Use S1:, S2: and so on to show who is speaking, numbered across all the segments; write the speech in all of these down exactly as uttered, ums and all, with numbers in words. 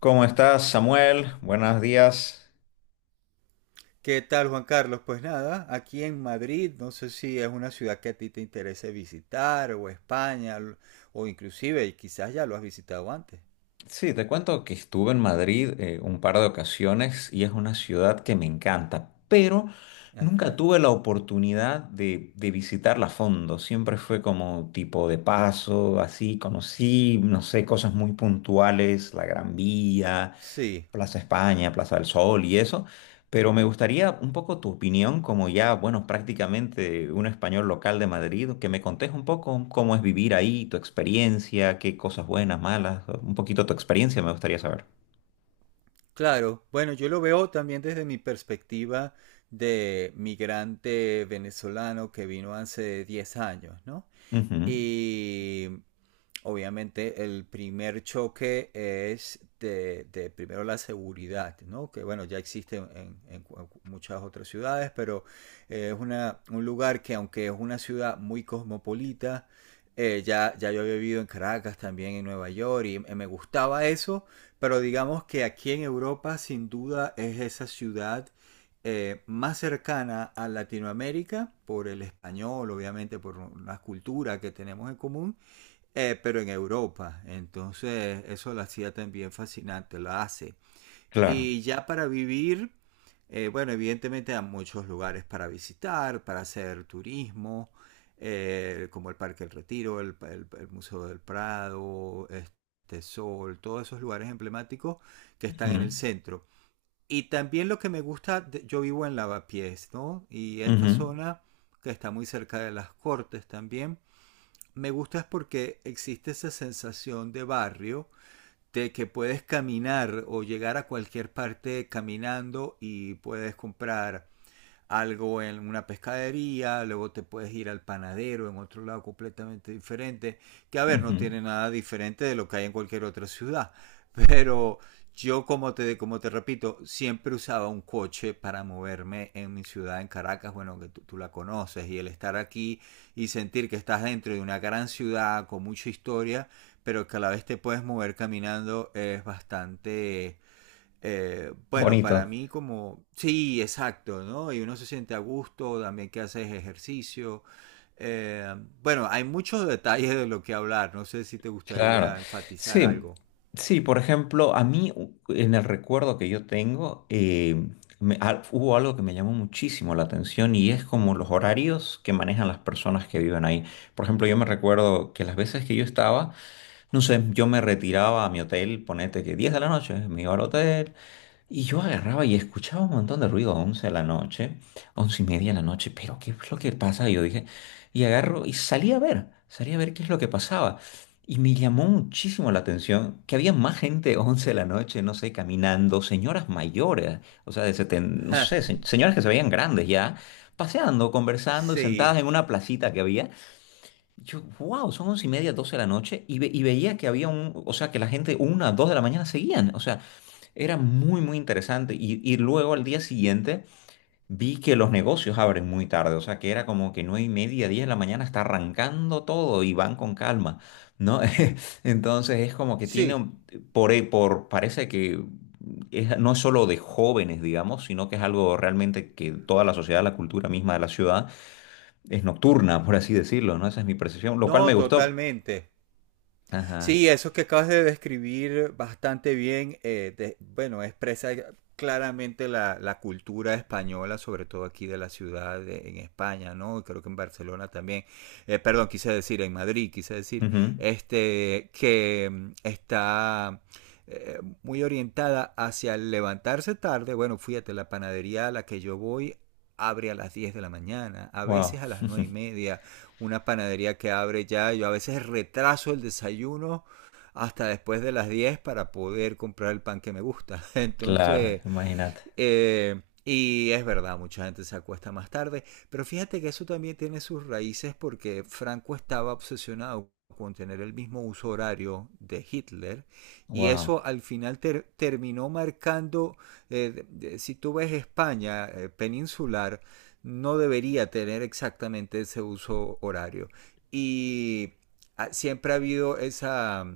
S1: ¿Cómo estás, Samuel? Buenos días.
S2: ¿Qué tal, Juan Carlos? Pues nada, aquí en Madrid, no sé si es una ciudad que a ti te interese visitar, o España, l- o inclusive quizás ya lo has visitado antes.
S1: Sí, te cuento que estuve en Madrid eh, un par de ocasiones y es una ciudad que me encanta, pero nunca
S2: Ajá.
S1: tuve la oportunidad de, de visitarla a fondo. Siempre fue como tipo de paso, así conocí, no sé, cosas muy puntuales, la Gran Vía,
S2: Sí,
S1: Plaza España, Plaza del Sol y eso, pero me gustaría un poco tu opinión como ya, bueno, prácticamente un español local de Madrid, que me contes un poco cómo es vivir ahí, tu experiencia, qué cosas buenas, malas, un poquito tu experiencia me gustaría saber.
S2: claro. Bueno, yo lo veo también desde mi perspectiva de migrante venezolano que vino hace diez años, ¿no?
S1: Ujú,
S2: Y obviamente el primer choque es de, de primero la seguridad, ¿no? Que bueno, ya existe en, en- muchas otras ciudades, pero eh, es una, un lugar que aunque es una ciudad muy cosmopolita, eh, ya, ya yo había vivido en Caracas también, en Nueva York, y eh, me gustaba eso, pero digamos que aquí en Europa sin duda es esa ciudad eh, más cercana a Latinoamérica, por el español, obviamente, por una cultura que tenemos en común, eh, pero en Europa. Entonces, eso la hacía también fascinante, la hace.
S1: claro.
S2: Y ya para vivir, eh, bueno, evidentemente hay muchos lugares para visitar, para hacer turismo, eh, como el Parque del Retiro, el, el- el Museo del Prado, este Sol, todos esos lugares emblemáticos que están
S1: Ujú,
S2: en el centro. Y también lo que me gusta, de- yo vivo en Lavapiés, ¿no? Y esta
S1: ujú,
S2: zona, que está muy cerca de las Cortes también, me gusta es porque existe esa sensación de barrio, de que puedes caminar o llegar a cualquier parte caminando y puedes comprar algo en una pescadería, luego te puedes ir al panadero en otro lado completamente diferente, que a ver, no
S1: ujú.
S2: tiene nada diferente de lo que hay en cualquier otra ciudad, pero yo como te, como te repito, siempre usaba un coche para moverme en mi ciudad, en Caracas, bueno, que tú, tú, la conoces, y el estar aquí y sentir que estás dentro de una gran ciudad con mucha historia, pero que a la vez te puedes mover caminando es bastante eh, bueno, para
S1: Bonito.
S2: mí como, sí, exacto, ¿no? Y uno se siente a gusto, también que haces ejercicio. Eh, bueno, hay muchos detalles de lo que hablar, no sé si te
S1: Claro,
S2: gustaría enfatizar
S1: sí,
S2: algo.
S1: sí, por ejemplo, a mí u- en el recuerdo que yo tengo, eh, me- al- hubo algo que me llamó muchísimo la atención y es como los horarios que manejan las personas que viven ahí. Por ejemplo, yo me recuerdo que las veces que yo estaba, no sé, yo me retiraba a mi hotel, ponete que diez de la noche, me iba al hotel, y yo agarraba y escuchaba un montón de ruido a once de la noche, once y media de la noche, pero ¿qué es lo que pasa? Y yo dije, y agarro y salí a ver, salí a ver qué es lo que pasaba. Y me llamó muchísimo la atención que había más gente once de la noche, no sé, caminando, señoras mayores, o sea, de setenta, no sé, se- señoras que se veían grandes ya, paseando, conversando, sentadas
S2: Sí,
S1: en una placita que había. Yo, wow, son once y media, doce de la noche, y, ve- y veía que había un, o sea, que la gente una, dos de la mañana seguían, o sea, era muy, muy interesante. Y, y luego al día siguiente vi que los negocios abren muy tarde, o sea que era como que nueve y media, diez de la mañana está arrancando todo y van con calma, ¿no? Entonces es como que tiene,
S2: sí,
S1: un- por, e- por parece que es- no es solo de jóvenes, digamos, sino que es algo realmente que toda la sociedad, la cultura misma de la ciudad es nocturna, por así decirlo, ¿no? Esa es mi percepción, lo cual me
S2: no,
S1: gustó.
S2: totalmente.
S1: Ajá.
S2: Sí, eso que acabas de describir bastante bien, eh, de- bueno, expresa claramente la, la cultura española, sobre todo aquí de la ciudad de- en España, ¿no? Y creo que en Barcelona también. Eh, perdón, quise decir, en Madrid, quise decir,
S1: Ujú.
S2: este, que mm, está eh, muy orientada hacia el levantarse tarde. Bueno, fíjate, la panadería a la que yo voy abre a las diez de la mañana, a
S1: Wow.
S2: veces a las nueve y media, una panadería que abre ya. Yo a veces retraso el desayuno hasta después de las diez para poder comprar el pan que me gusta.
S1: Claro,
S2: Entonces,
S1: imagínate.
S2: eh, y es verdad, mucha gente se acuesta más tarde, pero fíjate que eso también tiene sus raíces porque Franco estaba obsesionado con tener el mismo uso horario de Hitler y
S1: Wow.
S2: eso al final ter- terminó marcando, eh, de- si tú ves España eh, peninsular, no debería tener exactamente ese uso horario. Y ah, siempre ha habido esa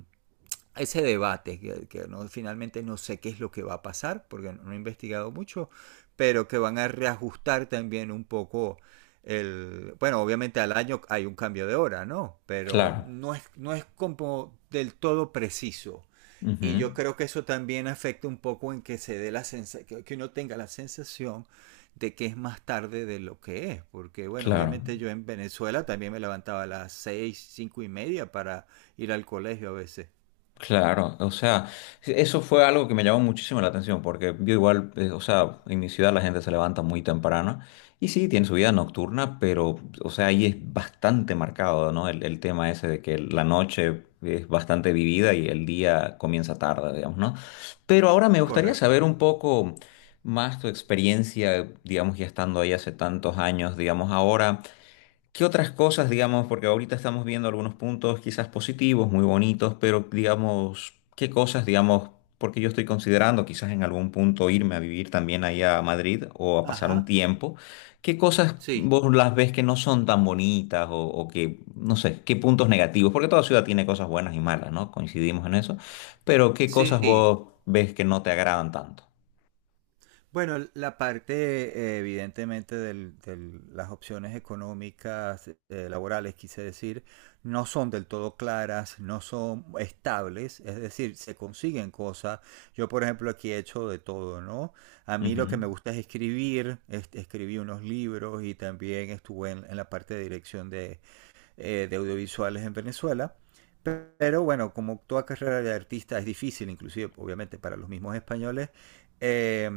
S2: ese debate, que, que no, finalmente no sé qué es lo que va a pasar, porque no he investigado mucho, pero que van a reajustar también un poco el... Bueno, obviamente al año hay un cambio de hora, ¿no? Pero
S1: Claro.
S2: no es, no es como del todo preciso. Y yo
S1: Ujú,
S2: creo que eso también afecta un poco en que se dé la sensación, que uno tenga la sensación de que es más tarde de lo que es, porque bueno,
S1: claro,
S2: obviamente yo en Venezuela también me levantaba a las seis, cinco y media para ir al colegio a veces.
S1: claro. O sea, eso fue algo que me llamó muchísimo la atención porque yo igual, eh, o sea, en mi ciudad la gente se levanta muy temprano y sí, tiene su vida nocturna, pero, o sea, ahí es bastante marcado, ¿no? El, el tema ese de que la noche es bastante vivida y el día comienza tarde, digamos, ¿no? Pero ahora me gustaría
S2: Correcto.
S1: saber un poco más tu experiencia, digamos, ya estando ahí hace tantos años, digamos, ahora. ¿Qué otras cosas, digamos, porque ahorita estamos viendo algunos puntos quizás positivos, muy bonitos, pero digamos, qué cosas, digamos, porque yo estoy considerando quizás en algún punto irme a vivir también ahí a Madrid o a pasar un
S2: Ajá.
S1: tiempo, qué cosas
S2: Sí,
S1: vos las ves que no son tan bonitas o, o que, no sé, qué puntos negativos, porque toda ciudad tiene cosas buenas y malas, ¿no? Coincidimos en eso, pero qué cosas
S2: sí.
S1: vos ves que no te agradan tanto.
S2: Bueno, la parte eh, evidentemente de las opciones económicas, eh, laborales, quise decir, no son del todo claras, no son estables, es decir, se consiguen cosas. Yo, por ejemplo, aquí he hecho de todo, ¿no? A mí
S1: Ujú,
S2: lo que me gusta es escribir, es, escribí unos libros y también estuve en, en la parte de dirección de, eh, de audiovisuales en Venezuela. Pero bueno, como toda carrera de artista es difícil, inclusive obviamente para los mismos españoles, eh,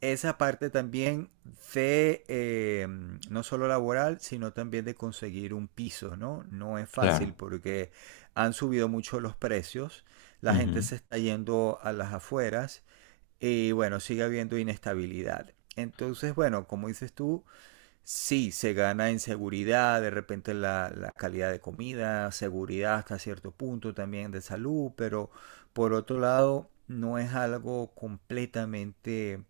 S2: esa parte también de eh, no solo laboral, sino también de conseguir un piso, ¿no? No es fácil
S1: claro,
S2: porque han subido mucho los precios, la gente
S1: ujú.
S2: se está yendo a las afueras y bueno, sigue habiendo inestabilidad. Entonces, bueno, como dices tú, sí, se gana en seguridad, de repente la, la calidad de comida, seguridad hasta cierto punto también de salud, pero por otro lado no es algo completamente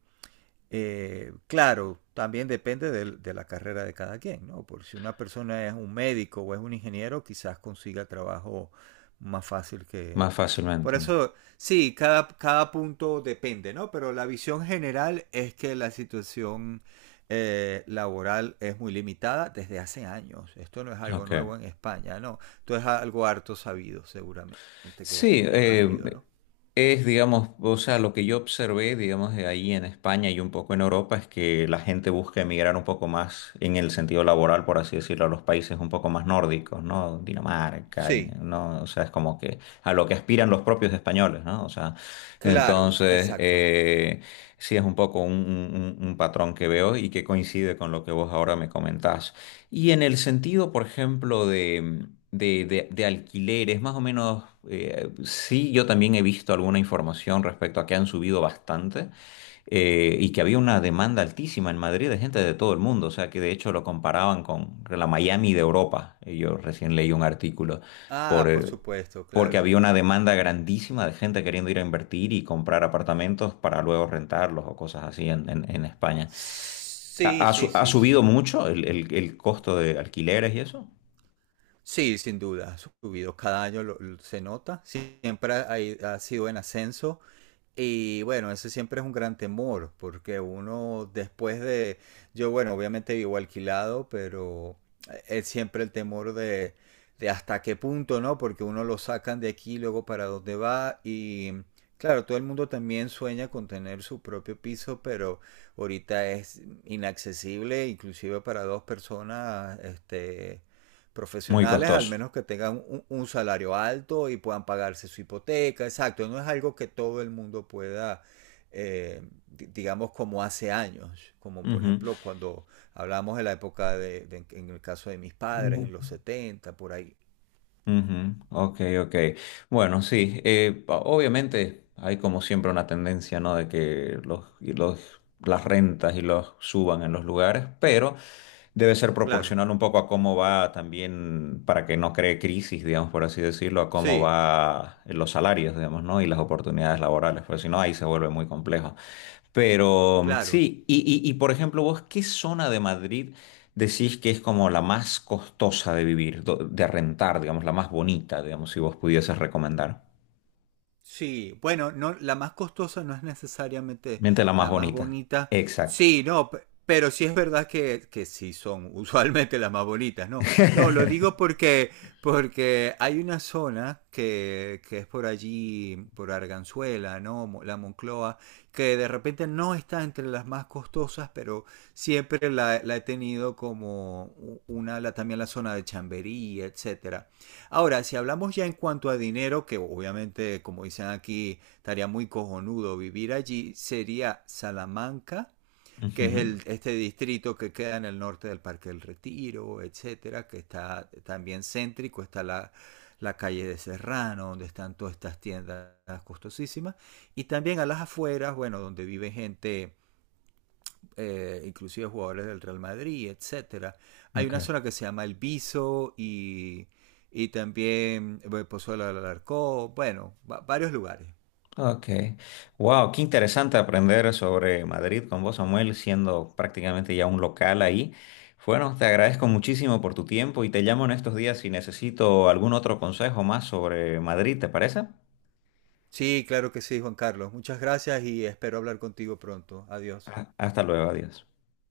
S2: eh, claro, también depende del- de, la carrera de cada quien, ¿no? Por si una persona es un médico o es un ingeniero, quizás consiga trabajo más fácil que...
S1: Más
S2: Por
S1: fácilmente.
S2: eso, sí, cada, cada punto depende, ¿no? Pero la visión general es que la situación eh, laboral es muy limitada desde hace años. Esto no es algo
S1: Ok.
S2: nuevo en España, ¿no? Esto es algo harto sabido, seguramente, que,
S1: Sí,
S2: que ya habrás
S1: eh,
S2: oído, ¿no?
S1: es, digamos, o sea, lo que yo observé, digamos, de ahí en España y un poco en Europa es que la gente busca emigrar un poco más en el sentido laboral, por así decirlo, a los países un poco más nórdicos, ¿no? Dinamarca, y-
S2: Sí,
S1: ¿no? O sea, es como que a lo que aspiran los propios españoles, ¿no? O sea,
S2: claro,
S1: entonces,
S2: exacto.
S1: eh, sí es un poco un, un- un- un patrón que veo y que coincide con lo que vos ahora me comentás. Y en el sentido, por ejemplo, de, de, de- de alquileres, más o menos, eh, sí, yo también he visto alguna información respecto a que han subido bastante eh, y que había una demanda altísima en Madrid de gente de todo el mundo, o sea que de hecho lo comparaban con la Miami de Europa. Eh, Yo recién leí un artículo por,
S2: Ah, por
S1: eh,
S2: supuesto,
S1: porque
S2: claro.
S1: había una demanda grandísima de gente queriendo ir a invertir y comprar apartamentos para luego rentarlos o cosas así en, en en España. ¿Ha,
S2: Sí,
S1: ha su-
S2: sí,
S1: ha
S2: sí,
S1: subido
S2: sí.
S1: mucho el, el- el costo de alquileres y eso?
S2: Sí, sin duda, ha subido. Cada año lo- lo- se nota. Siempre ha, ha ido- ha sido en ascenso. Y bueno, ese siempre es un gran temor, porque uno después de, yo bueno, obviamente vivo alquilado, pero eh, es siempre el temor de, de hasta qué punto, ¿no? Porque uno lo sacan de aquí, luego para dónde va y claro, todo el mundo también sueña con tener su propio piso, pero ahorita es inaccesible, inclusive para dos personas, este,
S1: Muy
S2: profesionales, al
S1: costoso.
S2: menos que tengan un, un, salario alto y puedan pagarse su hipoteca, exacto, no es algo que todo el mundo pueda, eh, digamos, como hace años, como por
S1: Ujú.
S2: ejemplo cuando hablamos de la época de, de, en el caso de mis padres, en los setenta por ahí.
S1: Ujú, ok, ok. Bueno, sí, eh, o- obviamente hay como siempre una tendencia, ¿no? De que los, y los, las rentas y los suban en los lugares, pero debe ser
S2: Claro,
S1: proporcional un poco a cómo va también, para que no cree crisis, digamos, por así decirlo, a cómo
S2: sí,
S1: va los salarios, digamos, ¿no? Y las oportunidades laborales, porque si no, ahí se vuelve muy complejo. Pero
S2: claro.
S1: sí, y, y, y, por ejemplo, vos, ¿qué zona de Madrid decís que es como la más costosa de vivir, do- de rentar, digamos, la más bonita, digamos, si vos pudieses recomendar?
S2: Sí, bueno, no, la más costosa no es necesariamente
S1: Miente la más
S2: la más
S1: bonita.
S2: bonita.
S1: Exacto.
S2: Sí, no, pe- pero sí es verdad que, que, sí son usualmente las más bonitas, ¿no? No, lo digo porque, porque, hay una zona que, que es por allí, por Arganzuela, ¿no? Mo- La Moncloa, que de repente no está entre las más costosas, pero siempre la, la he tenido como u- una, la, también la zona de Chamberí, etcétera. Ahora, si hablamos ya en cuanto a dinero, que obviamente, como dicen aquí, estaría muy cojonudo vivir allí, sería Salamanca, que es
S1: Ujú,
S2: el, este distrito que queda en el norte del Parque del Retiro, etcétera, que está también céntrico, está la, la calle de Serrano, donde están todas estas tiendas costosísimas, y también a las afueras, bueno, donde vive gente eh, inclusive jugadores del Real Madrid, etcétera. Hay
S1: ok,
S2: una zona que se llama El Viso y, y, también eh, Pozuelo del Alarcó, bueno, va- varios lugares.
S1: ok. Wow, qué interesante aprender sobre Madrid con vos, Samuel, siendo prácticamente ya un local ahí. Bueno, te agradezco muchísimo por tu tiempo y te llamo en estos días si necesito algún otro consejo más sobre Madrid, ¿te parece?
S2: Sí, claro que sí, Juan Carlos. Muchas gracias y espero hablar contigo pronto. Adiós.
S1: Ah, hasta luego, adiós.